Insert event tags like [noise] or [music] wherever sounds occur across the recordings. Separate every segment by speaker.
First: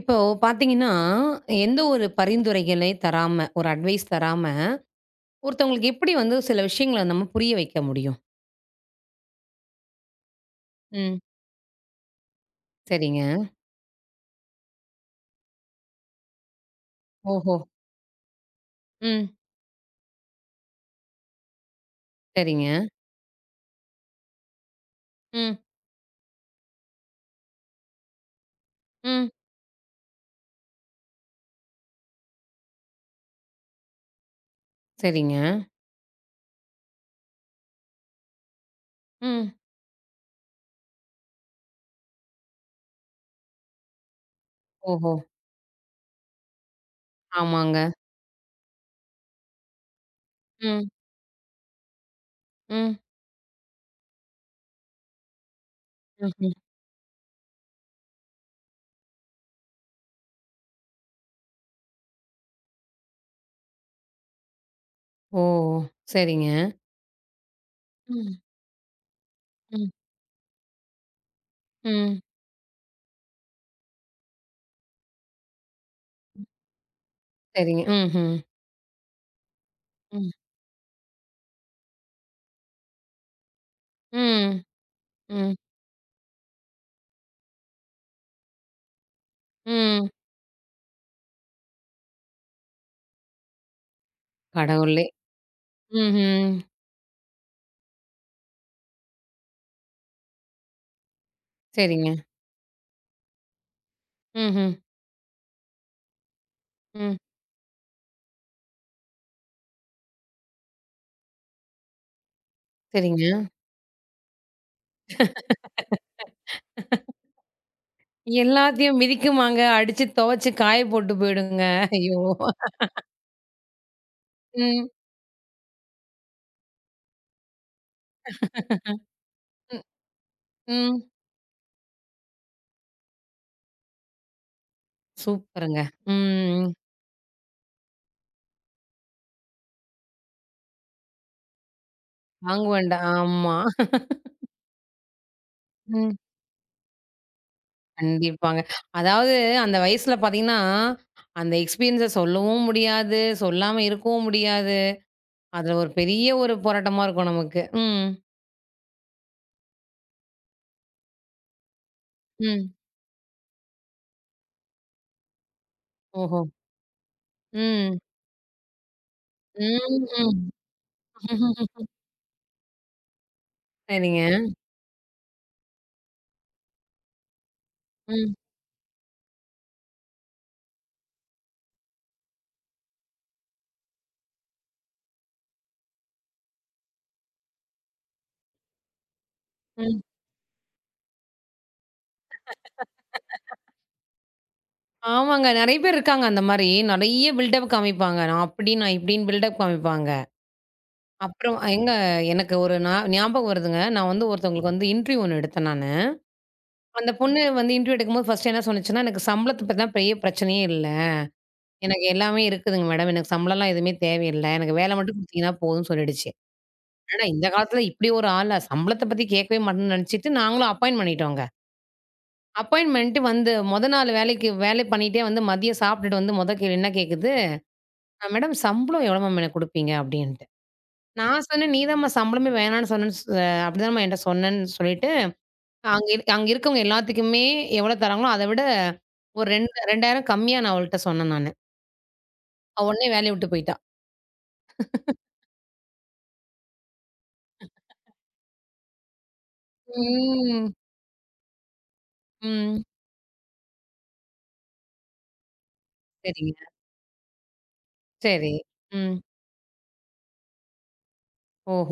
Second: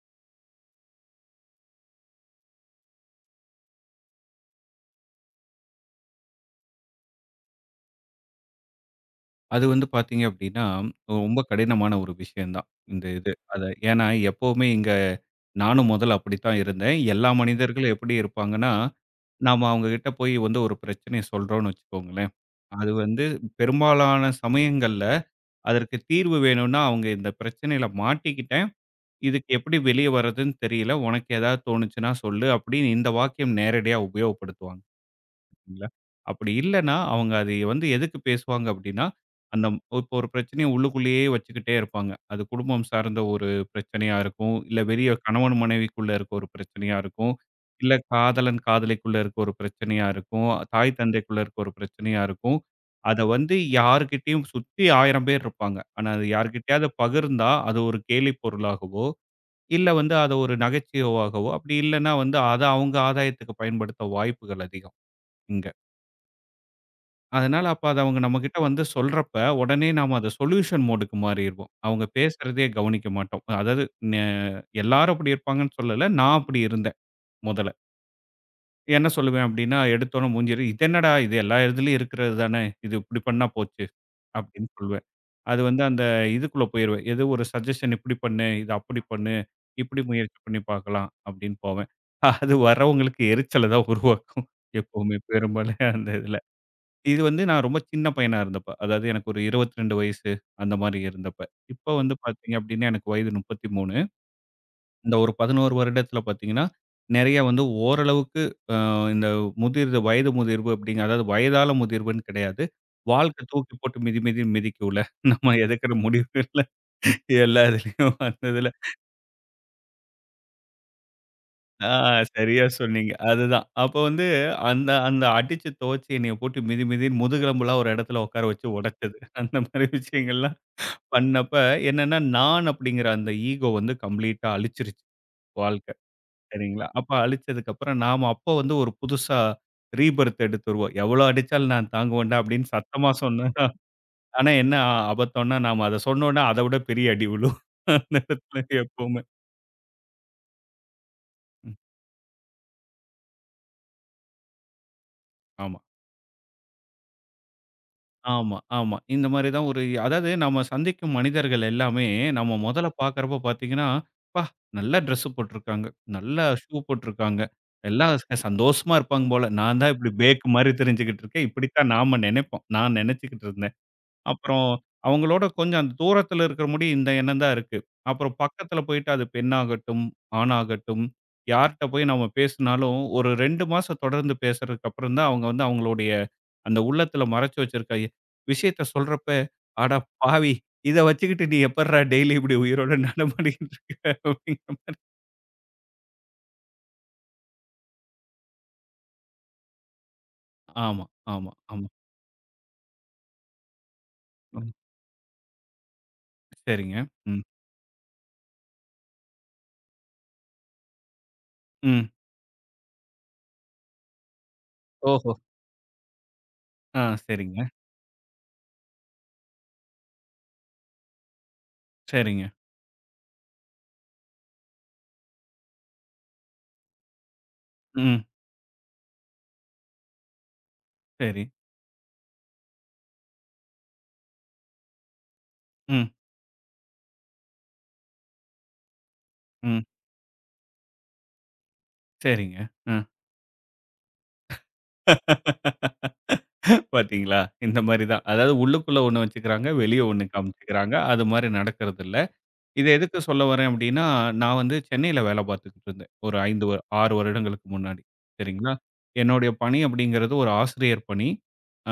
Speaker 1: இப்போ பார்த்தீங்கன்னா, எந்த ஒரு பரிந்துரைகளை தராம, ஒரு அட்வைஸ் தராம, ஒருத்தவங்களுக்கு எப்படி வந்து சில விஷயங்கள நம்ம புரிய வைக்க முடியும்?
Speaker 2: அது வந்து பார்த்தீங்க அப்படின்னா,
Speaker 1: ம்.
Speaker 2: ரொம்ப கடினமான ஒரு விஷயம் தான். இந்த
Speaker 1: சரிங்க.
Speaker 2: இது. அத ஏன்னா எப்பவுமே இங்க நானும் முதல்ல அப்படித்தான் இருந்தேன். எல்லா
Speaker 1: ஓஹோ!
Speaker 2: மனிதர்களும் எப்படி இருப்பாங்கன்னா,
Speaker 1: ம்.
Speaker 2: நாம அவங்க கிட்ட போய் வந்து ஒரு பிரச்சனைய சொல்றோம்னு வச்சுக்கோங்களேன்.
Speaker 1: சரிங்க.
Speaker 2: அது வந்து பெரும்பாலான சமயங்கள்ல
Speaker 1: ம்.
Speaker 2: அதற்கு தீர்வு வேணும்னா, அவங்க இந்த பிரச்சனையில மாட்டிக்கிட்டேன்.
Speaker 1: ம்.
Speaker 2: இதுக்கு எப்படி வெளிய வர்றதுன்னு தெரியல. உனக்கு ஏதாவது தோணுச்சுன்னா சொல்லு அப்படின்னு இந்த வாக்கியம் நேரடியா உபயோகப்படுத்துவாங்க.
Speaker 1: சரிங்க.
Speaker 2: இல்ல. அப்படி இல்லன்னா, அவங்க அது வந்து எதுக்கு பேசுவாங்க அப்படின்னா,
Speaker 1: ம்.
Speaker 2: அந்த இப்போ ஒரு பிரச்சனைய உள்ளுக்குள்ளேயே வச்சுக்கிட்டே இருப்பாங்க. அது குடும்பம் சார்ந்த ஒரு பிரச்சனையா இருக்கும். இல்ல வெளிய
Speaker 1: ஓஹோ!
Speaker 2: கணவன் மனைவிக்குள்ள இருக்க ஒரு பிரச்சனையா இருக்கும்.
Speaker 1: ஆமாங்க.
Speaker 2: இல்ல காதலன் காதலிக்குள்ள இருக்க ஒரு பிரச்சனையா இருக்கும்.
Speaker 1: ம்.
Speaker 2: தாய் தந்தைக்குள்ள இருக்க ஒரு பிரச்சனையா இருக்கும்.
Speaker 1: ம்.
Speaker 2: அத வந்து யார்கிட்டயும் சுத்தி 1000 பேர் இருப்பாங்க. ஆனா அது
Speaker 1: ம்ஹ்ம்.
Speaker 2: யார்கிட்டயாவது பகிர்ந்தா, அது ஒரு கேலி பொருளாகவோ, இல்ல வந்து அத ஒரு நகைச்சுவையாகவோ, அப்படி இல்லன்னா வந்து அத அவங்க ஆதாயத்துக்கு பயன்படுத்த வாய்ப்புகள் அதிகம்
Speaker 1: ஓ!
Speaker 2: இங்க.
Speaker 1: சரிங்க.
Speaker 2: அதனால அப்ப அத அவங்க
Speaker 1: ம்.
Speaker 2: நம்மகிட்ட வந்து சொல்றப்ப, உடனே
Speaker 1: ம்.
Speaker 2: நாம அத சொல்யூஷன் மோடுக்கு மாறிருவோம். அவங்க
Speaker 1: ம்.
Speaker 2: பேசுறதையே கவனிக்க மாட்டோம். அதாவது நெ எல்லாரும் அப்படி இருப்பாங்கன்னு சொல்லல. நான் அப்படி இருந்தேன் முதல்ல.
Speaker 1: சரிங்க. ம்ஹ்ம்.
Speaker 2: என்ன சொல்லுவேன் அப்படின்னா, எடுத்தோனே
Speaker 1: ம்.
Speaker 2: மூஞ்சில "இது என்னடா இது எல்லா இதுலயும் இருக்கிறது தானே. இது இப்படி பண்ணா போச்சு."
Speaker 1: ம்.
Speaker 2: அப்படின்னு சொல்லுவேன்.
Speaker 1: ம்.
Speaker 2: அது வந்து அந்த இதுக்குள்ள போயிருவேன். எது ஒரு சஜஷன் இப்படி பண்ணு, இது அப்படி பண்ணு, இப்படி
Speaker 1: ம்.
Speaker 2: முயற்சி பண்ணி பார்க்கலாம் அப்படின்னு போவேன். அது வரவங்களுக்கு எரிச்சல தான் உருவாக்கும்.
Speaker 1: கடவுளே!
Speaker 2: எப்பவுமே பெரும்பாலும் அந்த இதுல.
Speaker 1: ம்ஹ்ம்.
Speaker 2: இது வந்து நான் ரொம்ப சின்ன பையனா இருந்தப்ப. அதாவது எனக்கு ஒரு 22 வயசு அந்த மாரி இருந்தப்ப. இப்ப
Speaker 1: சரிங்க.
Speaker 2: வந்து பார்த்தீங்க அப்டின்னா, எனக்கு வயது 33.
Speaker 1: ம்ஹ்ம்.
Speaker 2: இந்த ஒரு 11 வருடத்துல பார்த்தீங்கன்னா,
Speaker 1: ம்.
Speaker 2: நெறைய வந்து ஓரளவுக்கு அ இந்த முதிர்வு வயது முதிர்வு அப்டிங்க அதாவது வயதால முதிர்வுன்னு கிடையாது.
Speaker 1: சரிங்க.
Speaker 2: வாழ்க்கை தூக்கி போட்டு மிதி மிதின்னு மிதிக்கும்ல. [laughs] நம்ம எடுக்கிற முடிவுகள்ல எல்லா இதுலயும் வந்ததுல.
Speaker 1: எல்லாத்தையும் மிதிக்குமாங்க. அடிச்சு துவச்சு காய போட்டு போயிடுங்க.
Speaker 2: ஆ
Speaker 1: ஐயோ!
Speaker 2: சரியா சொன்னீங்க. அதுதான். அப்ப வந்து
Speaker 1: ம்.
Speaker 2: அந்த அந்த அடிச்சு துவச்சு என்னைய போட்டு மிதி மிதின்னு முதுகெலும்பெல்லாம் ஒரு இடத்துல உட்கார வச்சு உடைச்சது. அந்த
Speaker 1: ம்,
Speaker 2: மாரி விஷயங்கள்லாம்
Speaker 1: ம்.
Speaker 2: பண்ணப்ப என்னன்னா, நான் அப்படிங்கிற அந்த ஈகோ வந்து கம்ப்ளீட்டா அழிச்சிருச்சு
Speaker 1: சூப்பருங்க.
Speaker 2: வாழ்க்கை.
Speaker 1: ம்.
Speaker 2: சரிங்களா? அப்ப அழிச்சதுக்கு அப்புறம் நாம அப்ப வந்து ஒரு புதுசா ரீபெர்த் எடுத்துருவோம். "எவ்வளோ அடிச்சாலும் நான் தாங்குவேன்டா" அப்படின்னு
Speaker 1: வாங்குவேன்டா.
Speaker 2: சத்தமா
Speaker 1: ஆமா.
Speaker 2: சொன்னேன்னா, ஆனா என்ன ஆபத்தம்னா நாம அத
Speaker 1: ம்.
Speaker 2: சொன்னோம்னா, அத விட பெரிய அடி விழும். அந்த இடத்துல
Speaker 1: கண்டிப்பாங்க.
Speaker 2: எப்பவுமே.
Speaker 1: அதாவது அந்த வயசுல பார்த்தீங்கன்னா, அந்த
Speaker 2: ம்.
Speaker 1: எக்ஸ்பீரியன்ஸ சொல்லவும் முடியாது. சொல்லாம இருக்கவும் முடியாது. அதுல
Speaker 2: ஆமா.
Speaker 1: ஒரு பெரிய ஒரு போராட்டமா இருக்கும் நமக்கு. ம்.
Speaker 2: ஆமா. இந்த மாரி தான் ஒரு அதாவது நம்ம சந்திக்கும் மனிதர்கள் எல்லாமே, நம்ம
Speaker 1: ம்.
Speaker 2: மொதல்ல பார்க்கிறப்போ பார்த்தீங்கன்னா, "அப்பா! நல்லா ட்ரெஸ்ஸு போட்டிருக்காங்க.
Speaker 1: ஓஹோ!
Speaker 2: நல்லா ஷூ போட்டிருக்காங்க.
Speaker 1: ம்.
Speaker 2: எல்லாம் சந்தோஷமா இருப்பாங்க போல. நான் தான்
Speaker 1: ம்,
Speaker 2: இப்படி
Speaker 1: ம்.
Speaker 2: பேக் மாரி தெரிஞ்சுகிட்டு இருக்கேன்." இப்படித்தான் நாம நெனைப்போம். நான் நெனச்சுக்கிட்டு இருந்தேன்.
Speaker 1: சரிங்க.
Speaker 2: அப்புறம் அவங்களோட கொஞ்சம் அந்த தூரத்துல இருக்கிற முடி இந்த எண்ணம் தான் இருக்கு. அப்புறம்
Speaker 1: ம்,
Speaker 2: பக்கத்துல போயிட்டு அது பெண்ணாகட்டும், ஆணாகட்டும், யார்ட்ட போய் நம்ம பேசினாலும் ஒரு 2 மாசம் தொடர்ந்து பேசுறதுக்கு அப்புறம் தான் அவங்க வந்து அவங்களுடைய அந்த உள்ளத்துல மறைச்சு வச்சிருக்க விஷயத்த சொல்றப்ப, "அட
Speaker 1: ம்.
Speaker 2: பாவி! இத வச்சுக்கிட்டு நீ எப்பட்றா டெய்லி இப்படி உயிரோட நடமாடிக்கிட்டு இருக்க?" அப்படிங்கிற மா
Speaker 1: ஆமாங்க. நெறைய பேர் இருக்காங்க அந்த மாரி. நெறைய பில்டப் காமிப்பாங்க. நான் அப்படி, நான் இப்படின்னு பில்டப் காமிப்பாங்க.
Speaker 2: ஆமா, ஆமா,
Speaker 1: அப்புறம்
Speaker 2: ஆமா.
Speaker 1: எனக்கு ஒரு ஞாபகம் வருதுங்க. நான் வந்து
Speaker 2: ம்.
Speaker 1: ஒருத்தவங்களுக்கு வந்து இன்டர்வியூ ஒண்ணு எடுத்தேன் நானு.
Speaker 2: சரிங்க.
Speaker 1: அந்த பொண்ணு
Speaker 2: ம்.
Speaker 1: வந்து இன்டர்வியூ எடுக்கும்போது ஃபர்ஸ்ட்டு என்ன சொன்னுச்சுன்னா, "எனக்கு சம்பளத்த பத்திலாம் பெரிய பிரச்சனையே இல்ல. எனக்கு
Speaker 2: ம்.
Speaker 1: எல்லாமே இருக்குதுங்க மேடம். எனக்கு சம்பளம்லாம் எதுவுமே தேவையில்ல. எனக்கு வேலை மட்டும்
Speaker 2: ஓஹோ!
Speaker 1: குடுத்தீங்கன்னா போதும்ன்னு" சொல்லிடுச்சு. என்னடா இந்த
Speaker 2: சரிங்க,
Speaker 1: காலத்துல இப்படி ஒரு ஆளா? சம்பளத்த பத்தி கேட்கவே மாட்டேன்னு நெனச்சுட்டு நாங்களும் அப்பாயிண்ட் பண்ணிட்டோங்க.
Speaker 2: சரிங்க.
Speaker 1: அப்பாயிண்ட் பண்ணிட்டு வந்து மொத நாள் வேலைக்கு வேலை பண்ணிட்டே வந்து மதியம் சாப்பிட்டுட்டு வந்து மொத கேள்வி என்ன கேட்குது?
Speaker 2: ம்.
Speaker 1: "அ மேடம் சம்பளம் எவ்வளோ மேம் எனக்கு குடுப்பீங்க?" அப்படின்ட்டு.
Speaker 2: சரி.
Speaker 1: நான் சொன்னேன், "நீ தாம்மா சம்பளமே வேணான்னு சொன்னேன்னு சொ அப்படிதாம்மா என்ட்ட சொன்னேன்னு" சொல்லிட்டு,
Speaker 2: ம்.
Speaker 1: அங்க இருக்கவங்க எல்லாத்துக்குமே எவ்வளோ தராங்களோ, அத விட ஒரு 2,
Speaker 2: ம்.
Speaker 1: 2,000 கம்மியா நான் அவள்ட்ட சொன்னேன் நானு.
Speaker 2: சரிங்க.
Speaker 1: அவ
Speaker 2: அ.
Speaker 1: உடனே வேலைய விட்டு போயிட்டா.
Speaker 2: பாத்தீங்களா? இந்த மாரி தான். அதாவது உள்ளுக்குள்ள ஒண்ணு வச்சுக்கிறாங்க, வெளிய ஒண்ணு
Speaker 1: ம்.
Speaker 2: காமிச்சுக்கிறாங்க. அது மாரி நடக்கறதில்ல.
Speaker 1: ம்.
Speaker 2: இத எதுக்கு சொல்ல வரேன் அப்டின்னா, நான் வந்து சென்னையில வேல பார்த்துக்கிட்டு இருந்தேன். ஒரு
Speaker 1: சரிங்க.
Speaker 2: 5 வ 6 வருடங்களுக்கு முன்னாடி.
Speaker 1: சரி.
Speaker 2: சரிங்களா?
Speaker 1: ம்.
Speaker 2: என்னுடைய பணி அப்படிங்கிறது ஒரு ஆசிரியர் பணி.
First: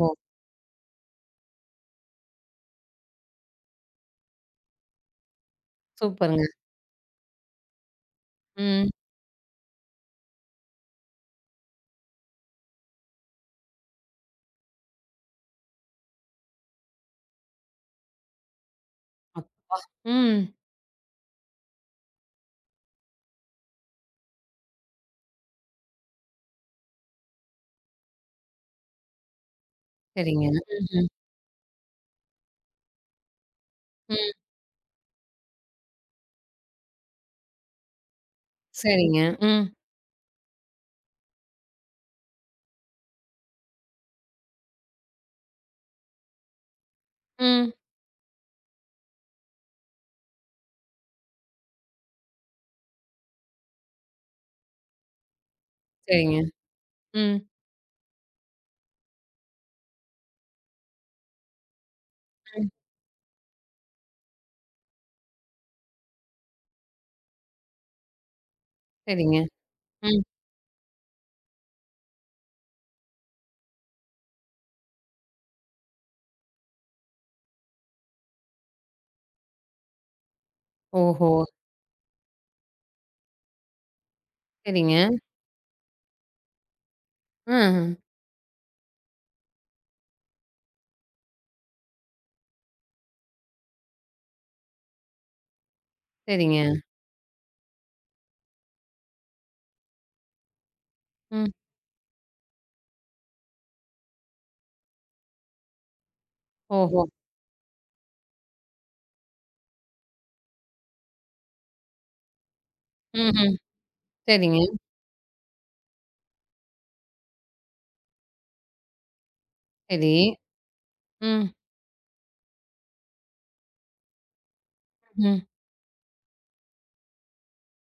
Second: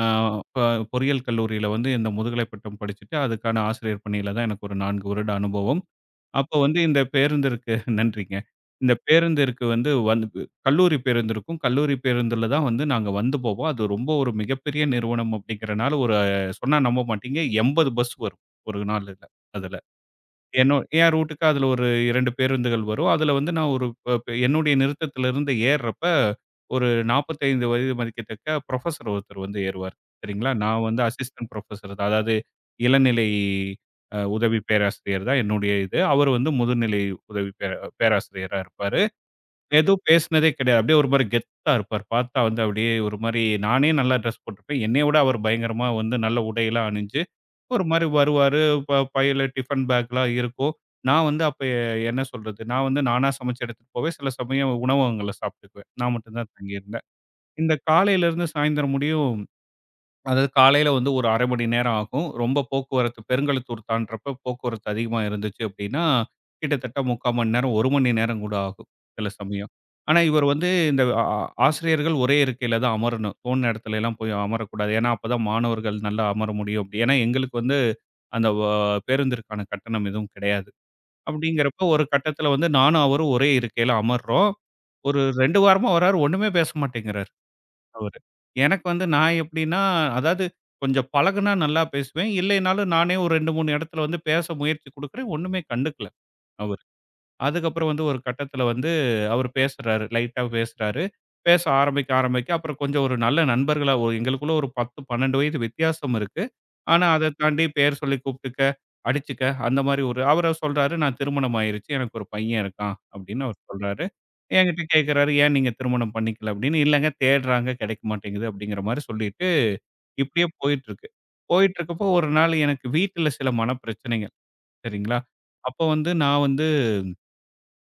Speaker 2: ஆ ப பொறியியல் கல்லூரியில வந்து இந்த முதுகலை பட்டம் படிச்சுட்டு, அதுக்கான ஆசிரியர் பணியில தான் எனக்கு ஒரு 4 வருட அனுபவம்.
Speaker 1: சூப்பருங்க.
Speaker 2: அப்போ வந்து இந்த பேருந்து இருக்கு நன்றிங்க.
Speaker 1: ம்.
Speaker 2: இந்த பேருந்து இருக்கு வந்து வந்து கல்லூரி பேருந்து இருக்கும். கல்லூரி பேருந்துல தான் வந்து நாங்க வந்து போவோம். அது ரொம்ப ஒரு மிகப்பெரிய நிறுவனம் அப்படிங்கிறனால ஒரு சொன்னா நம்ப மாட்டீங்க 80 பஸ் வரும் ஒரு நாள்ல
Speaker 1: அப்
Speaker 2: அதுல.
Speaker 1: ம்.
Speaker 2: என்னோ என் ரூட்டுக்கு அதுல ஒரு 2 பேருந்துகள் வரும். அதுல வந்து நான் ஒரு ப ப என்னுடைய நிறுத்தத்திலிருந்து ஏர்றப்ப, ஒரு 45 வயது மதிக்கத்தக்க புரொஃபசர் ஒருத்தர் வந்து ஏறுவாரு.
Speaker 1: சரிங்க.
Speaker 2: சரிங்களா? நான் வந்து
Speaker 1: ம்ஹ்ம்.
Speaker 2: அசிஸ்டன்ட் புரொஃபசர் தான். அதாவது இளநிலை
Speaker 1: ம்.
Speaker 2: உதவி பேராசிரியர் தான் என்னுடைய இது. அவர் வந்து முதுநிலை உதவி பேராசிரியரா இருப்பாரு.
Speaker 1: சரிங்க. ம்.
Speaker 2: எதுவும் பேசினதே கிடையாது. அப்படியே ஒரு மாரி கெத்தா இருப்பார். பார்த்தா வந்து அப்படியே ஒரு மாரி நானே நல்லா ட்ரெஸ் போட்டிருப்பேன். என்னைய விட அவர் பயங்கரமா வந்து நல்ல உடையெல்லாம் அணிஞ்சு
Speaker 1: ம்.
Speaker 2: ஒரு மாரி வருவாரு. ப பையில டிஃபன் பேக்லாம் இருக்கும். நான் வந்து அப்ப என்ன சொல்றது? நான் வந்து நானா சமைச்சு எடுத்துட்டு போவேன். சில சமயம் உணவகங்கள்ல சாப்பிட்டுக்குவேன். நான்
Speaker 1: சரிங்க.
Speaker 2: மட்டும் தான் தங்கியிருந்தேன்.
Speaker 1: ம்.
Speaker 2: இந்த காலையிலருந்து சாயந்தரம் முடியும் அதாவது காலையில வந்து ஒரு 1/2 மணி நேரம் ஆகும். ரொம்ப
Speaker 1: ம்.
Speaker 2: போக்குவரத்து பெருங்கழுத்தூர் தாண்டுறப்ப போக்குவரத்து அதிகமா இருந்துச்சு அப்டின்னா, கிட்டத்தட்ட 3/4 மணி நேரம், 1 மணி நேரம் கூட ஆகும் சில
Speaker 1: சரிங்க.
Speaker 2: சமயம். ஆனா,
Speaker 1: ம்.
Speaker 2: இவர் வந்து இந்த ஆ ஆ- ஆசிரியர்கள் ஒரே இருக்கையில தான் அமரணும். தோணுன இடத்துலலாம் போய் அமரக்கூடாது. ஏன்னா, அப்பதான் மாணவர்கள் நல்லா அமர முடியும் அப்டி. ஏன்னா, எங்களுக்கு வந்து அந்த பேருந்திற்கான கட்டணம் எதுவும் கிடையாது.
Speaker 1: ஓஹோ!
Speaker 2: அப்டிங்கிறப்போ ஒரு கட்டத்தில வந்து நானும் அவரும் ஒரே இருக்கையில அமர்றோம்.
Speaker 1: சரிங்க.
Speaker 2: ஒரு 2 வாரமா வர்றாரு ஒண்ணுமே பேச மாட்டேங்கிறாரு.
Speaker 1: ஆஹ.
Speaker 2: அவரு. எனக்கு வந்து நான் எப்படின்னா, அதாவது கொஞ்சம் பழகுனா நல்லா பேசுவேன். இல்லைனாலும் நானே ஒரு 2, 3 இடத்துல வந்து பேச முயற்சி குடுக்குறேன். ஒண்ணுமே கண்டுக்கல
Speaker 1: சரிங்க.
Speaker 2: அவரு. அதுக்கப்புறம் வந்து ஒரு கட்டத்தில வந்து அவரு பேசுறாரு. லைட்டா பேசுறாரு.
Speaker 1: ம்.
Speaker 2: பேச ஆரம்பிக்க அப்புறம் கொஞ்சம் ஒரு நல்ல நண்பர்களா எங்களுக்குள்ள ஒரு 10, 12 வயது வித்தியாசம் இருக்கு. ஆனா
Speaker 1: ஓஹோ!
Speaker 2: அத தாண்டி பேர் சொல்லி கூப்பிட்டுக்க, அடிச்சுக்க அந்த மாரி ஒரு அவரு சொல்றாரு, "நான் திருமணம் ஆயிருச்சு. எனக்கு ஒரு பையன் இருக்கான்." அப்படின்னு
Speaker 1: ம்ஹ்ம்.
Speaker 2: அவரு சொல்றாரு.
Speaker 1: சரிங்க.
Speaker 2: என்கிட்ட கேட்கிறாரு, "ஏன் நீங்க திருமணம் பண்ணிக்கல?" அப்படின்னு. "இல்லங்க தேடுறாங்க கிடைக்க மாட்டேங்குது." அப்படிங்கிற மாரி சொல்லிட்டு
Speaker 1: சரி.
Speaker 2: இப்படியே போயிட்டுருக்கு.
Speaker 1: ம்.
Speaker 2: போயிட்டுருக்கப்போ ஒரு நாள் எனக்கு வீட்ல சில மனப்பிரச்சனைகள் சரிங்களா?
Speaker 1: ம்.
Speaker 2: அப்போ வந்து நான் வந்து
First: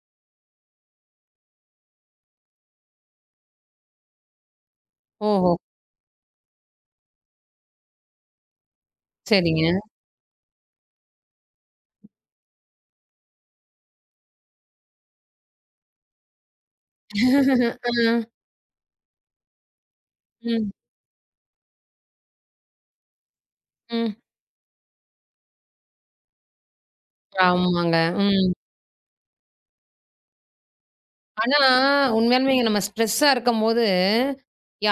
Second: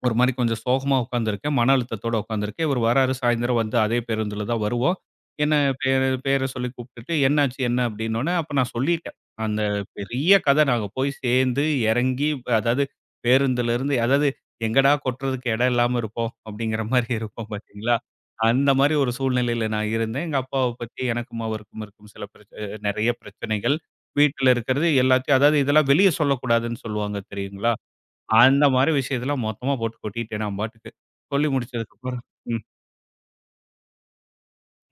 Speaker 2: ஒரு மாரி கொஞ்சம் சோகமா உட்காந்துருக்கேன். மன அழுத்தத்தோட உட்காந்துருக்கேன். இவரு வராரு சாயந்தரம் வந்து அதே பேருந்துல தான் வருவோம்.
Speaker 1: ஓஹோ!
Speaker 2: என்ன பேர சொல்லி கூப்பிட்டுட்டு, "என்னாச்சு என்ன?" அப்படின்னோனே, அப்ப நான் சொல்லிட்டேன். அந்த
Speaker 1: சரிங்க.
Speaker 2: பெரிய கதை நாங்க போய் சேர்ந்து, இறங்கி அதாவது பேருந்துலருந்து அதாவது எங்கடா கொட்டுறதுக்கு இடம் இல்லாம இருப்போம் அப்படிங்கிற மாரி இருக்கும் பார்த்தீங்களா?
Speaker 1: அ,
Speaker 2: அந்த மாரி ஒரு சூழ்நிலையில நான் இருந்தேன். எங்க அப்பாவ
Speaker 1: ம்,
Speaker 2: பத்தி எனக்கும் அவருக்கும் இருக்கும் சில பிரச்ச நெறைய பிரச்சனைகள்.
Speaker 1: ம்.
Speaker 2: வீட்ல இருக்கிறது எல்லாத்தையும் அதாவது இதெல்லாம் வெளிய சொல்லக்கூடாதுன்னு சொல்லுவாங்க தெரியுங்களா?
Speaker 1: ஆமாங்க. ம்.
Speaker 2: அந்த மாரி விஷயத்தலாம் மொத்தமா போட்டு கொட்டிட்டேன் நான் பாட்டுக்கு. சொல்லி
Speaker 1: ஆனா,
Speaker 2: முடிச்சதுக்கப்புறம்
Speaker 1: உண்மையாலுமே
Speaker 2: ம்,
Speaker 1: இங்க நம்ம ஸ்ட்ரெஸ்ஸா இருக்கும்போது,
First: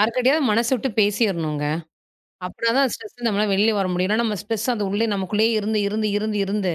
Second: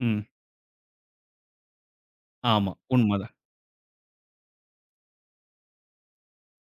Speaker 2: ம்.
Speaker 1: மனசு விட்டு பேசிறணுங்க. அப்பனா
Speaker 2: ஆமா.
Speaker 1: தான் ஸ்ட்ரெஸ்ஸ
Speaker 2: உண்மதான்.
Speaker 1: நம்மளால வெளில வர முடியும். இல்லனா நம்ம ஸ்ட்ரெஸ் அது உள்ளே நமக்குள்ளேயே இருந்து, இருந்து, இருந்து, இருந்து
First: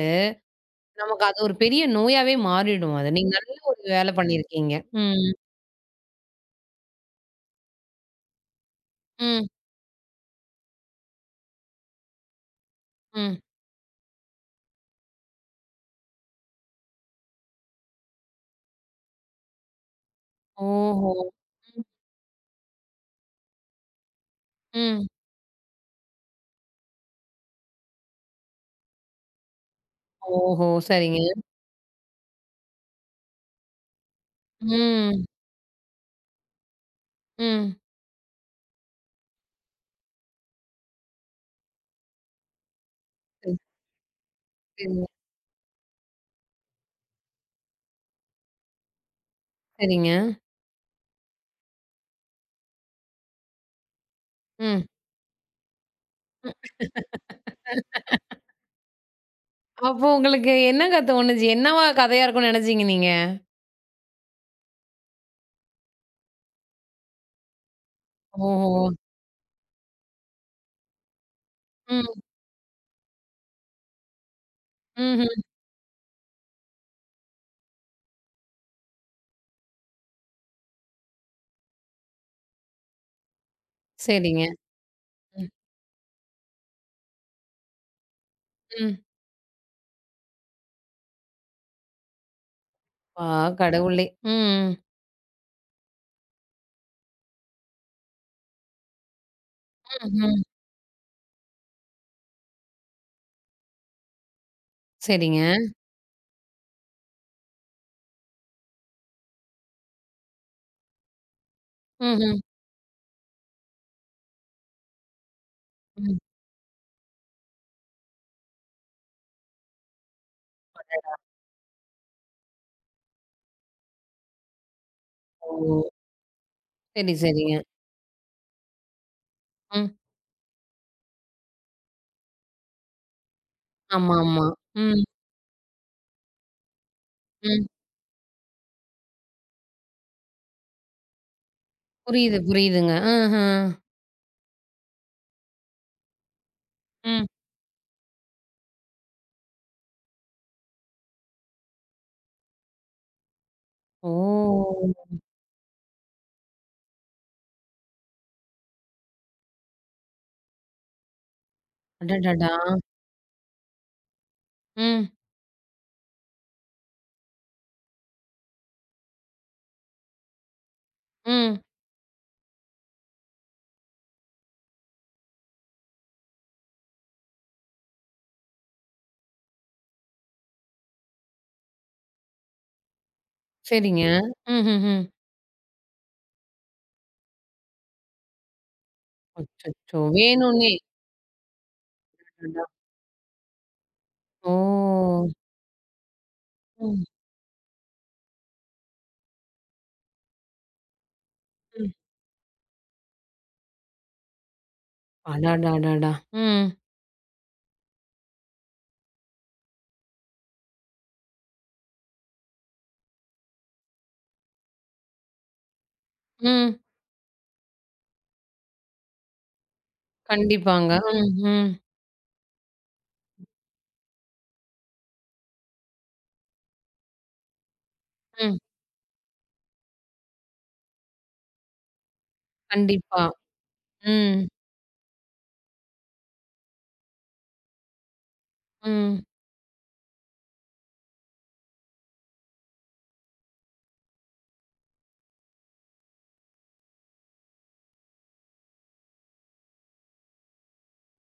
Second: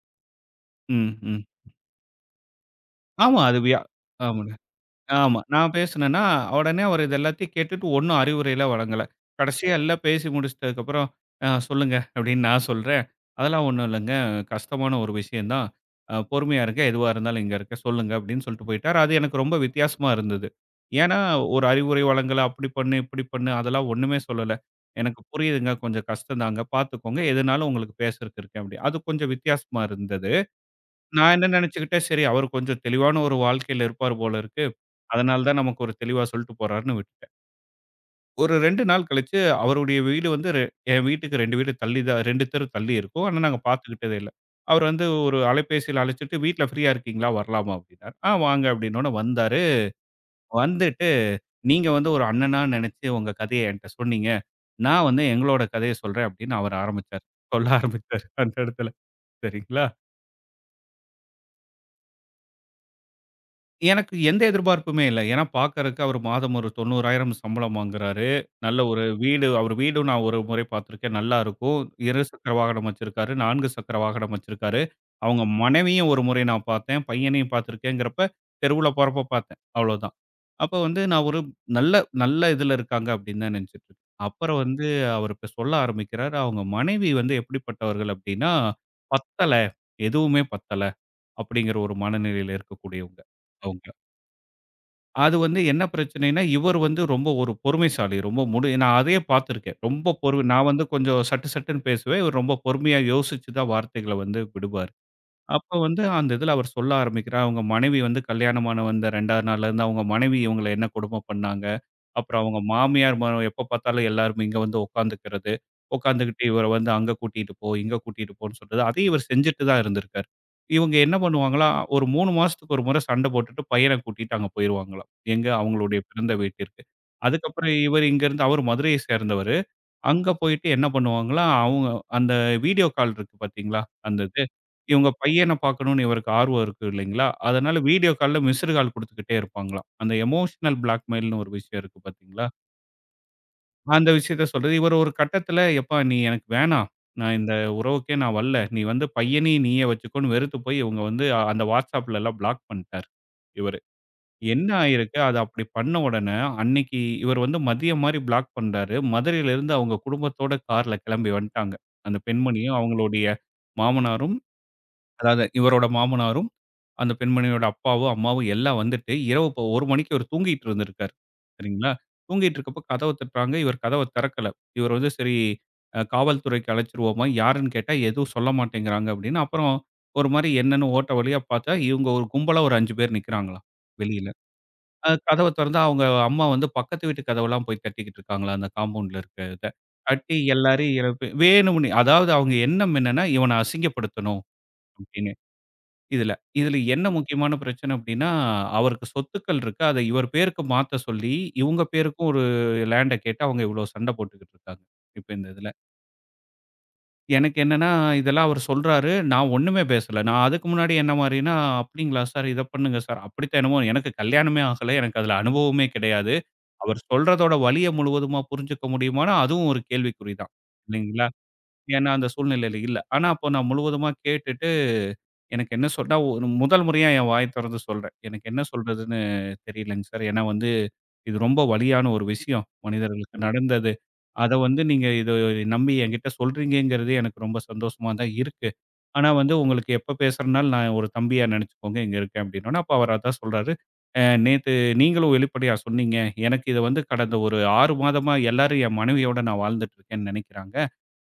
Speaker 2: ம்,
Speaker 1: நமக்கு அது
Speaker 2: ம்.
Speaker 1: ஒரு பெரிய நோயாவே மாறிடும் அது. நீங்க
Speaker 2: ஆமா.
Speaker 1: நல்ல
Speaker 2: அது வியா
Speaker 1: ஒரு வேலை
Speaker 2: ஆமா.
Speaker 1: பண்ணியிருக்கீங்க. ம்.
Speaker 2: ஆமா. நான் பேசுனேன்னா, உடனே அவரு இது எல்லாத்தையும் கேட்டுட்டு ஒண்ணும் அறிவுரைலாம் வழங்கல.
Speaker 1: ம்.
Speaker 2: கடைசியா எல்லாம் பேசி முடிச்சிட்டதுக்கப்புறம், சொல்லுங்க" அப்படின்னு நான் சொல்றேன்.
Speaker 1: ம்.
Speaker 2: "அதெல்லாம் ஒண்ணும் இல்லைங்க. கஷ்டமான ஒரு விஷயம் தான். பொறுமையா இருங்க. எதுவா இருந்தாலும் இங்க இருக்கேன். சொல்லுங்க" அப்படின்னு சொல்லிட்டு போயிட்டாரு. அது எனக்கு ரொம்ப வித்தியாசமா இருந்தது.
Speaker 1: ஓஹோ!
Speaker 2: ஏன்னா, ஒரு
Speaker 1: ம்.
Speaker 2: அறிவுரை வழங்கல. அப்படி பண்ணு, இப்படி பண்ணு அதெல்லாம் ஒண்ணுமே சொல்லல.
Speaker 1: ம்.
Speaker 2: "எனக்கு புரியுதுங்க. கொஞ்சம் கஷ்டம் தாங்க. பார்த்துக்கோங்க. எதுனாலும் உங்களுக்கு பேசுறதுக்கு இருக்கேன்" அப்படி. அது கொஞ்சம் வித்தியாசமா இருந்தது.
Speaker 1: ஓஹோ! சரிங்க.
Speaker 2: நான் என்ன நினைச்சுக்கிட்டேன், சரி அவரு கொஞ்சம் தெளிவான ஒரு வாழ்க்கையில இருப்பார் போல இருக்கு.
Speaker 1: ம்.
Speaker 2: அதனால தான் நமக்கு ஒரு தெளிவா சொல்ட்டு போறாருன்னு விட்டுட்டேன்.
Speaker 1: ம்.
Speaker 2: ஒரு 2 நாள் கழிச்சு அவருடைய வீடு வந்து என் வீட்டுக்கு 2 தெரு தள்ளி இருக்கும். ஆனா
Speaker 1: சரி,
Speaker 2: நாங்க பார்த்துக்கிட்டதே இல்ல. அவர் வந்து
Speaker 1: சரிங்க.
Speaker 2: ஒரு அலைபேசியில அழைச்சுட்டு, "வீட்ல ஃப்ரீயா இருக்கீங்களா? வரலாமா?" அப்படின்னாரு. "ஆ வாங்க" அப்படின்னோன வந்தாரு.
Speaker 1: சரிங்க.
Speaker 2: வந்துட்டு, "நீங்க வந்து ஒரு அண்ணனா நினைச்சு உங்க கதைய என்ட்ட சொன்னீங்க.
Speaker 1: ம்.
Speaker 2: நான் வந்து எங்களோட கதைய சொல்றேன்"
Speaker 1: ம்.
Speaker 2: அப்படின்னு அவர் ஆரம்பிச்சாரு. சொல்ல ஆரம்பிச்சாரு அந்த இடத்துல. சரிங்களா?
Speaker 1: அப்போ உங்களுக்கு என்னங்க தோணுச்சு? என்னவா கதையா இருக்கும்னு நெனச்சீங்க நீங்க?
Speaker 2: எனக்கு எந்த எதிர்பார்ப்புமே இல்ல. ஏன்னா பார்க்கறக்கு அவரு மாதம் ஒரு 90,000 சம்பளம் வாங்குறாரு. நல்ல
Speaker 1: ஓஹோ!
Speaker 2: ஒரு வீடு அவரு வீடும் நான் ஒரு முறை பார்த்துருக்கேன். நல்லா இருக்கும்.
Speaker 1: ம்.
Speaker 2: 2 சக்கர வாகனம் வச்சிருக்காரு. 4 சக்கர வாகனம் வச்சிருக்காரு.
Speaker 1: ம்ஹ்ம்.
Speaker 2: அவங்க மனைவியும் ஒரு முறை நான் பார்த்தேன். பையனையும் பார்த்துருக்கேங்கிறப்ப, தெருவுல போறப்ப பார்த்தேன். அவ்வளோதான். அப்ப வந்து நான் ஒரு நல்ல நல்ல இதுல இருக்காங்க அப்படின்னு தான் நெனச்சுட்டுருக்கேன்.
Speaker 1: சரிங்க.
Speaker 2: அப்புறம் வந்து அவரு இப்ப
Speaker 1: ம்.
Speaker 2: சொல்ல ஆரம்பிக்கிறாரு. அவங்க மனைவி வந்து எப்படிப்பட்டவர்கள் அப்படின்னா,
Speaker 1: ம்.
Speaker 2: பத்தல. எதுவுமே பத்தல அப்படிங்கிற ஒரு மனநிலையில இருக்கக்கூடியவங்க.
Speaker 1: ஆ
Speaker 2: அவங்க.
Speaker 1: கடவுளே! ம்.
Speaker 2: அது வந்து என்ன பிரச்சனைன்னா, இவர் வந்து ரொம்ப ஒரு பொறுமைசாலி. ரொம்ப முடி நான் அதையே பார்த்துருக்கேன். ரொம்ப பொறு
Speaker 1: ம்ஹ்ம்.
Speaker 2: நான் வந்து கொஞ்சம் சட்டு சட்டுன்னு பேசுவேன். இவர் ரொம்ப பொறுமையா யோசிச்சு தான் வார்த்தைகள வந்து விடுவாரு.
Speaker 1: சரிங்க.
Speaker 2: அப்ப வந்து அந்த இதுல அவர் சொல்ல ஆரம்பிக்கிறார். அவங்க மனைவி வந்து கல்யாணமான வந்த 2வது நாள்லருந்து அவங்க மனைவி இவங்கள என்ன கொடும பண்ணாங்க.
Speaker 1: ம்ஹ்ம்.
Speaker 2: அப்புறம் அவங்க மாமியார் எப்ப பார்த்தாலும் எல்லாரும் இங்க வந்து உட்காந்துக்கிறது.
Speaker 1: ம்.
Speaker 2: உட்காந்துக்கிட்டு இவர வந்து அங்க கூட்டிட்டு போ, இங்க கூட்டிட்டு போன்னு சொல்றது. அதையும் இவர் செஞ்சுட்டு தான் இருந்திருக்காரு. இவங்க என்ன
Speaker 1: அடடா!
Speaker 2: பண்ணுவாங்களாம், ஒரு 3 மாசத்துக்கு ஒரு முறை சண்டை போட்டுட்டு பையன கூட்டிட்டு அங்க போயிருவாங்களாம். எங்க
Speaker 1: ஓ!
Speaker 2: அவங்களுடைய பிறந்த வீட்டிற்கு.
Speaker 1: சரி, சரிங்க.
Speaker 2: அதுக்கப்புறம் இவர் இங்கருந்து அவரு மதுரையை சேர்ந்தவரு.
Speaker 1: ம்.
Speaker 2: அங்க போயிட்டு என்ன பண்ணுவாங்களா, அவங்க அந்த வீடியோ கால் இருக்கு பார்த்தீங்களா,
Speaker 1: ஆமா,
Speaker 2: அந்த இது.
Speaker 1: ஆமா. ம்.
Speaker 2: இவங்க பையன பார்க்கணும்னு இவருக்கு ஆர்வம் இருக்கு இல்லைங்களா,
Speaker 1: ம்.
Speaker 2: அதனால வீடியோ கால்ல மிஸ்டு கால் குடுத்துக்கிட்டே இருப்பாங்களாம். அந்த எமோஷனல் பிளாக்மெயில்னு ஒரு விஷயம் இருக்கு
Speaker 1: புரியுது,
Speaker 2: பார்த்தீங்களா,
Speaker 1: புரியுதுங்க. ம்ஹ்ம்.
Speaker 2: அந்த விஷயத்த சொல்றது. இவர் ஒரு கட்டத்தில "எப்பா நீ எனக்கு வேணாம்.
Speaker 1: ம்.
Speaker 2: இந்த உறவுக்கே நான் வரல. நீ வந்து பையனையும் நீயே வச்சுக்கோன்னு" வெறுத்து போய் இவங்க வந்து அந்த WhatsAppலலாம் பிளாக் பண்ட்டாரு இவரு. என்ன
Speaker 1: ஓ!
Speaker 2: ஆயிருக்கு, அது அப்படி பண்ண உடனே, அன்னைக்கு இவர் வந்து மதியம் மாரி பிளாக் பண்றாரு. மதுரையிலிருந்து அவங்க குடும்பத்தோட கார்ல கிளம்பி வந்துட்டாங்க. அந்த
Speaker 1: அடடடா!
Speaker 2: பெண்மணியும், அவங்களுடைய மாமனாரும்,
Speaker 1: ம்.
Speaker 2: அதாவது இவரோட மாமனாரும், அந்த பெண்மணியோட அப்பாவும், அம்மாவும் எல்லாம் வந்துட்டு, இரவு இப்போ 1 மணிக்கு இவர் தூங்கிட்டு இருந்திருக்காரு.
Speaker 1: ம்.
Speaker 2: சரிங்களா? தூங்கிட்டு இருக்கப்போ கதவ தட்டுறாங்க. இவர் கதவ திறக்கல. இவர் வந்து சரி காவல்துறைக்கு அழைச்சிருவோமா? யாருன்னு கேட்டா, எதுவும் சொல்ல மாட்டேங்கிறாங்க அப்படின்னு, அப்புறம் ஒரு மாரி என்னன்னு ஓட்ட வழியா பார்த்தா, இவங்க ஒரு கும்பலா ஒரு 5 பேர் நிக்கிறாங்களாம்
Speaker 1: சரிங்க.
Speaker 2: வெளியில.
Speaker 1: ம்ஹ்ஹ்ம்.
Speaker 2: கதவ தொறந்தா அவங்க அம்மா வந்து பக்கத்து வீட்டு கதவெல்லாம் போய் தட்டிக்கிட்டு இருக்காங்களாம், அந்த காம்பவுண்ட்ல இருக்க இத.
Speaker 1: அச்சச்சோ!
Speaker 2: தட்டி
Speaker 1: வேணும்னே!
Speaker 2: எல்லாரையும் எழுப்பி வேணும்னே அதாவது அவங்க
Speaker 1: அடடா!
Speaker 2: எண்ணம் என்னன்னா, இவன அசிங்கப்படுத்தணும்
Speaker 1: ஓ!
Speaker 2: அப்படின்னு. இதுல. இதுல
Speaker 1: ம்.
Speaker 2: என்ன முக்கியமான பிரச்சனை அப்படின்னா, அவருக்கு சொத்துக்கள் இருக்கு. அத இவர் பேருக்கு மாத்த சொல்லி, இவங்க
Speaker 1: ம்.
Speaker 2: பேருக்கும் ஒரு லேண்ட கேட்டு அவங்க இவ்ளோ சண்டை போட்டுக்கிட்டு இருக்காங்க. இப்ப இந்த இதுல.
Speaker 1: அடடடடா! ம்.
Speaker 2: எனக்கு என்னன்னா, இதெல்லாம் அவர் சொல்றாரு. நான் ஒண்ணுமே பேசல. நான் அதுக்கு முன்னாடி என்ன மாரின்னா, "அப்படிங்களா சார், இத பண்ணுங்க சார்." அப்படித்தான் என்னமோ எனக்கு கல்யாணமே ஆகல. எனக்கு அதுல அனுபவமே கிடையாது.
Speaker 1: ம்.
Speaker 2: அவர் சொல்றதோட வலிய முழுவதுமா புரிஞ்சுக்க முடியுமான்னா, அதுவும் ஒரு கேள்விக்குறி தான்.
Speaker 1: கண்டிப்பாங்க. ம்,
Speaker 2: இல்லைங்களா?
Speaker 1: ம்,
Speaker 2: ஏன்னா, அந்த சூழ்நிலையில இல்ல. ஆனா, அப்போ நான் முழுவதுமா கேட்டுட்டு, எனக்கு என்ன சொன்னா, ஒரு முதல் முறையா என் வாய தொறந்து சொல்றேன். எனக்கு
Speaker 1: ம்.
Speaker 2: என்ன சொல்றதுன்னு தெரியலங்க சார். ஏன்னா வந்து இது ரொம்ப வலியான ஒரு விஷயம்
Speaker 1: கண்டிப்பா.
Speaker 2: மனிதர்களுக்கு ம். நடந்தது.
Speaker 1: ம்,
Speaker 2: அத வந்து நீங்க இத நம்பி என்கிட்ட சொல்றீங்கங்கிறது எனக்கு ரொம்ப சந்தோஷமா தான் இருக்கு.
Speaker 1: ம்.
Speaker 2: ஆனா வந்து உங்களுக்கு எப்ப பேசுறனாலும் நான் ஒரு தம்பியா நெனச்சுக்கோங்க இங்க இருக்கேன் அப்டின்னோனே, அப்ப அவர் அதான் சொல்றாரு. நேத்து நீங்களும் வெளிப்படையா சொன்னீங்க. எனக்கு இத வந்து கடந்த ஒரு 6 மாதமா எல்லாரும் என் மனைவியோட நான் வாழ்ந்துட்டு இருக்கேன்னு நெனைக்கிறாங்க.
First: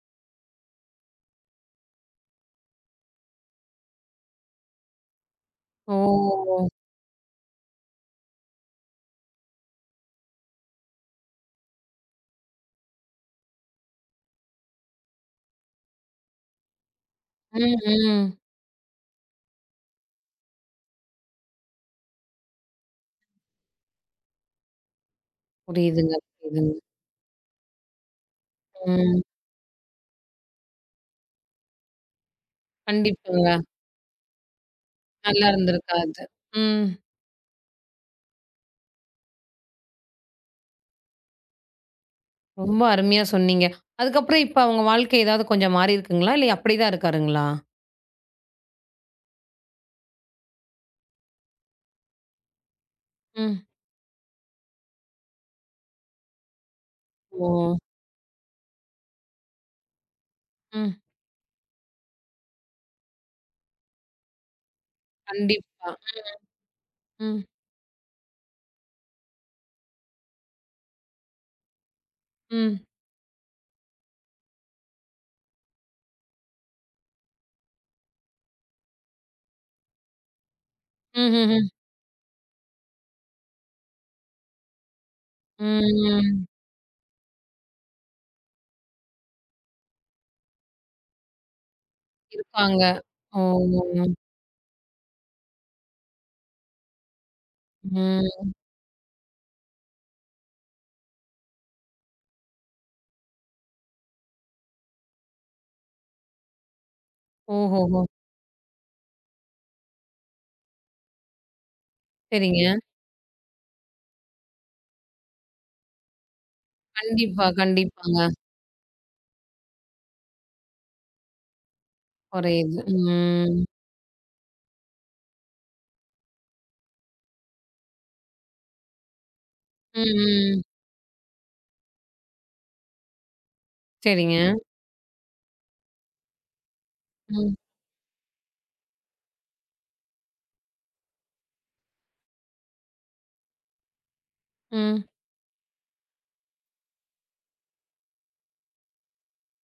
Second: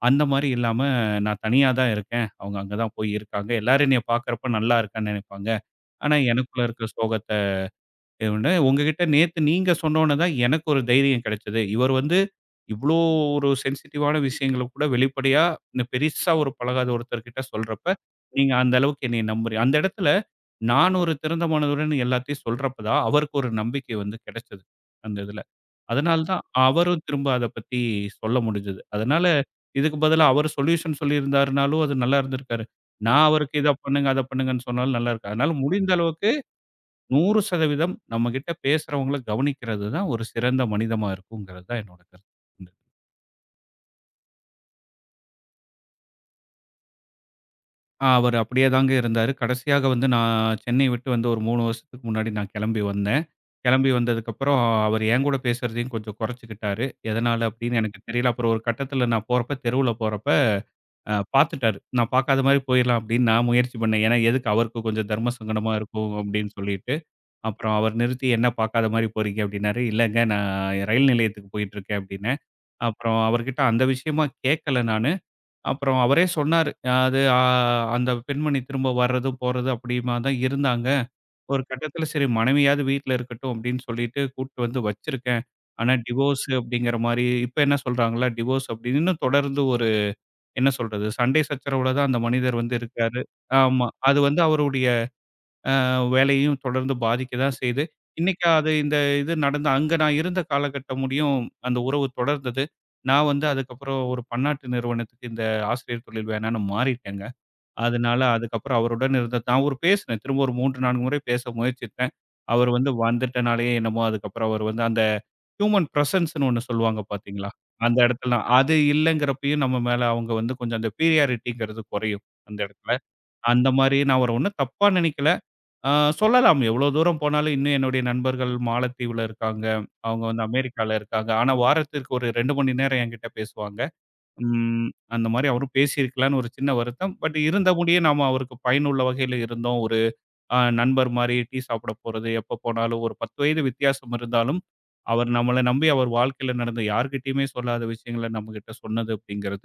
Speaker 2: அந்த மாரி இல்லாம நான் தனியா தான் இருக்கேன். அவங்க அங்க தான் போய் இருக்காங்க. எல்லாரும் என்னைய பார்க்கறப்ப நல்லா இருக்கான்னு நெனைப்பாங்க. ஆனா
Speaker 1: ஓ!
Speaker 2: எனக்குள்ள இருக்க சோகத்த உடனே உங்ககிட்ட நேத்து நீங்க சொன்னோன தான் எனக்கு ஒரு தைரியம் கிடைச்சது. இவர் வந்து இவ்ளோ ஒரு சென்சிட்டிவான விஷயங்கள கூட வெளிப்படையா இந்த பெருசா ஒரு பழகாத ஒருத்தர்கிட்ட
Speaker 1: ம்,
Speaker 2: சொல்றப்ப,
Speaker 1: ம்.
Speaker 2: நீங்க அந்த அளவுக்கு என்னைய நம்புறீங்க. அந்த இடத்துல நான் ஒரு திறந்த மனதுடன் எல்லாத்தையும் சொல்றப்ப தான் அவருக்கு ஒரு நம்பிக்கை வந்து கிடைச்சது. அந்த இதுல.
Speaker 1: புரியுதுங்க,
Speaker 2: அதனால தான்
Speaker 1: புரியுதுங்க.
Speaker 2: அவரும் திரும்ப அத பத்தி சொல்ல முடிஞ்சது.
Speaker 1: ம்.
Speaker 2: அதனால இதுக்கு பதிலா அவர் சொல்யூஷன் சொல்லியிருந்தாருனாலும் அது நல்லா இருந்திருக்காரு. நான் அவருக்கு
Speaker 1: கண்டிப்பாங்க.
Speaker 2: இத பண்ணுங்க, அத பண்ணுங்கன்னு சொன்னாலும் நல்லா இருக்காது.
Speaker 1: நல்லா
Speaker 2: அதனால முடிந்த
Speaker 1: இருந்திருக்காது.
Speaker 2: அளவுக்கு
Speaker 1: ம்.
Speaker 2: 100% நம்மகிட்ட பேசுறவங்கள கவனிக்கிறது தான் ஒரு சிறந்த மனிதமா இருக்குங்கிறது தான் என்னோட கருத்து. ம்.
Speaker 1: ரொம்ப அருமையா சொன்னீங்க. அதுக்கப்புறம் இப்ப அவங்க வாழ்க்கை ஏதாவது கொஞ்சம் மாறியிருக்குங்களா? இல்ல அப்படிதான் இருக்காருங்களா?
Speaker 2: அவரு அப்படியே தாங்க இருந்தாரு. கடைசியாக வந்து நான் சென்னை விட்டு வந்து ஒரு 3 வருஷத்துக்கு முன்னாடி நான் கிளம்பி வந்தேன்.
Speaker 1: ம்.
Speaker 2: கிளம்பி வந்ததுக்கப்புறம் அவரு என் கூட பேசுறதையும் கொஞ்சம் குறைச்சுக்கிட்டாரு. எதனால
Speaker 1: ஓ!
Speaker 2: அப்படின்னு எனக்கு தெரியல. அப்புறம் ஒரு கட்டத்தில நான் போறப்ப தெருவுல போறப்ப
Speaker 1: ம்.
Speaker 2: பார்த்துட்டாரு. நான் பார்க்காத மாரி போயிரலாம் அப்படின்னு நான் முயற்சி பண்ணேன். ஏன்னா எதுக்கு அவருக்கு கொஞ்சம் தர்ம சங்கடமா
Speaker 1: கண்டிப்பா.
Speaker 2: இருக்கும் அப்படின்னு சொல்லிட்டு.
Speaker 1: ம்,
Speaker 2: அப்புறம் அவர் நிறுத்தி என்ன பார்க்காத மாரி போறீங்க அப்படின்னாரு. இல்லங்க நான் ரயில் நிலையத்துக்கு போயிட்டு இருக்கேன் அப்படின்னேன்.
Speaker 1: ம்.
Speaker 2: அப்புறம் அவர்கிட்ட அந்த விஷயமா கேட்கல நானு. அப்புறம் அவரே சொன்னாரு. அது அ அந்த பெண்மணி திரும்ப வர்றதும், போறதும் அப்படியுமா தான் இருந்தாங்க. ஒரு
Speaker 1: ம்ஹ்ஹ்ம்.
Speaker 2: கட்டத்தில சரி மனைவியாவது வீட்ல இருக்கட்டும் அப்படின்னு சொல்லிட்டு கூட்டு வந்து வச்சிருக்கேன். ஆனா டிவோர்ஸ்
Speaker 1: ம்.
Speaker 2: அப்படிங்கிற மாரி இப்ப என்ன சொல்றாங்களா, டிவோர்ஸ் அப்படின்னு இன்னும் தொடர்ந்து ஒரு என்ன சொல்றது, சண்டை சச்சரவுல தான் அந்த மனிதர் வந்து
Speaker 1: இருப்பாங்க.
Speaker 2: இருக்காரு.
Speaker 1: ஓ!
Speaker 2: ஆமா. அது வந்து அவருடைய அ வேலையையும் தொடர்ந்து பாதிக்க தான் செய்யுது. இன்னைக்கு
Speaker 1: ம்.
Speaker 2: அது இந்த இது நடந்த அங்க நான் இருந்த காலகட்டம் முடியும் அந்த உறவு தொடர்ந்தது. நான் வந்து அதுக்கப்புறம் ஒரு பன்னாட்டு நிறுவனத்துக்கு இந்த ஆசிரியர் தொழில் வேணான்னு மாறிட்டேங்க.
Speaker 1: ஓஹோஹோ!
Speaker 2: அதனால அதுக்கப்புறம் அவருடன் இருந்த நான் ஒரு பேசினேன். திரும்ப ஒரு 3, 4 முறை பேச முயற்சித்தேன்.
Speaker 1: சரிங்க.
Speaker 2: அவர் வந்து வந்துட்டனாலயே என்னமோ அதுக்கப்புறம் அவர் வந்து அந்த ஹியூமன் பிரசன்ஸ்ன்னு ஒண்ணு சொல்லுவாங்க
Speaker 1: கண்டிப்பா,
Speaker 2: பார்த்தீங்களா? அந்த
Speaker 1: கண்டிப்பாங்க.
Speaker 2: இடத்துல அது இல்லங்கிறப்பயும் நம்ம மேல அவங்க வந்து கொஞ்சம் அந்த பீரியாரிட்டிங்கிறது குறையும் அந்த
Speaker 1: குறையுது.
Speaker 2: இடத்துல.
Speaker 1: ம்.
Speaker 2: அந்த மாரி நான் அவர ஒண்ணும் தப்பா நினைக்கல. ஆ சொல்லலாம். எவ்வளோ தூரம் போனாலும் இன்னும் என்னுடைய நண்பர்கள் மாலத்தீவுல இருக்காங்க.
Speaker 1: ம்,
Speaker 2: அவங்க வந்து
Speaker 1: ம்.
Speaker 2: அமெரிக்கால இருக்காங்க. ஆனா வாரத்திற்கு ஒரு 2 மணி நேரம் என்கிட்ட பேசுவாங்க.
Speaker 1: சரிங்க.
Speaker 2: ம் அந்த மாரி அவரும் பேசியிருக்கலான்னு ஒரு சின்ன வருத்தம். பட்
Speaker 1: ம்,
Speaker 2: இருந்த முடிய நாம அவருக்கு பயனுள்ள வகையில இருந்தோம். ஒரு நண்பர் மாரி டீ சாப்பிட போறது, எப்ப போனாலும் ஒரு 10 வயது வித்தியாசம் இருந்தாலும்,
Speaker 1: ம்.
Speaker 2: அவர் நம்மள நம்பி அவர் வாழ்க்கையில நடந்த யார்கிட்டயுமே சொல்லாத விஷயங்கள நம்மகிட்ட சொன்னது அப்படிங்கிறது,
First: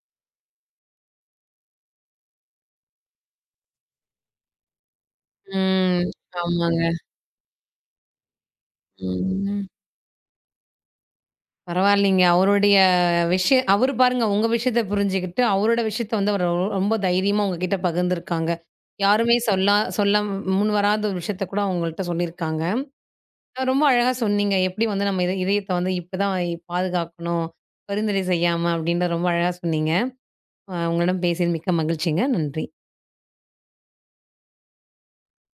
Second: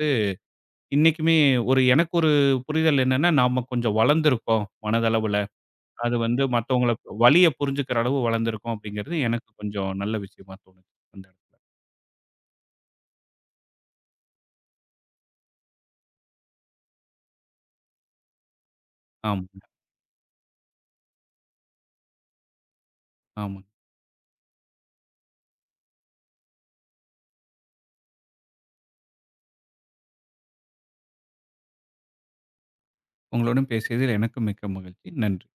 Speaker 2: இன்னைக்குமே எனக்கு ஒரு புரிதல் என்னன்னா, நாம கொஞ்சம் வளர்ந்துருக்கோம் மனதளவுல.
Speaker 1: ம்.
Speaker 2: அது வந்து
Speaker 1: ஆமாங்க.
Speaker 2: மத்தவங்கள வலிய புரிஞ்சுக்கிற அளவு வளர்ந்திருக்கும் அப்படிங்கிறது எனக்கு
Speaker 1: ம்.
Speaker 2: கொஞ்சம் நல்ல விஷயமா தோணுச்சு அந்த இடத்துல.
Speaker 1: பரவாயில்லைங்க. அவருடைய விஷய அவரு பாருங்க உங்க விஷயத்த புரிஞ்சுகிட்டு, அவரோட விஷயத்த வந்து அவரு ரொம்ப தைரியமா உங்ககிட்ட பகிர்ந்திருக்காங்க. யாருமே
Speaker 2: ஆமாங்க,
Speaker 1: சொல்லா சொல்ல முன் வராத ஒரு விஷயத்த கூட உங்கள்ட்ட சொல்லியிருக்காங்க.
Speaker 2: ஆமாங்க.
Speaker 1: ரொம்ப அழகா சொன்னீங்க. எப்படி வந்து நம்ம இத இதயத்த வந்து இப்பதான் பாதுகாக்கணும், பரிந்துரை செய்யாம அப்படின்ற ரொம்ப அழகா சொன்னீங்க. அ உங்களிடம் பேசியது மிக்க மகிழ்ச்சிங்க. நன்றி.
Speaker 2: உங்களுடன் பேசியதில் எனக்கும் மிக்க மகிழ்ச்சி. நன்றி.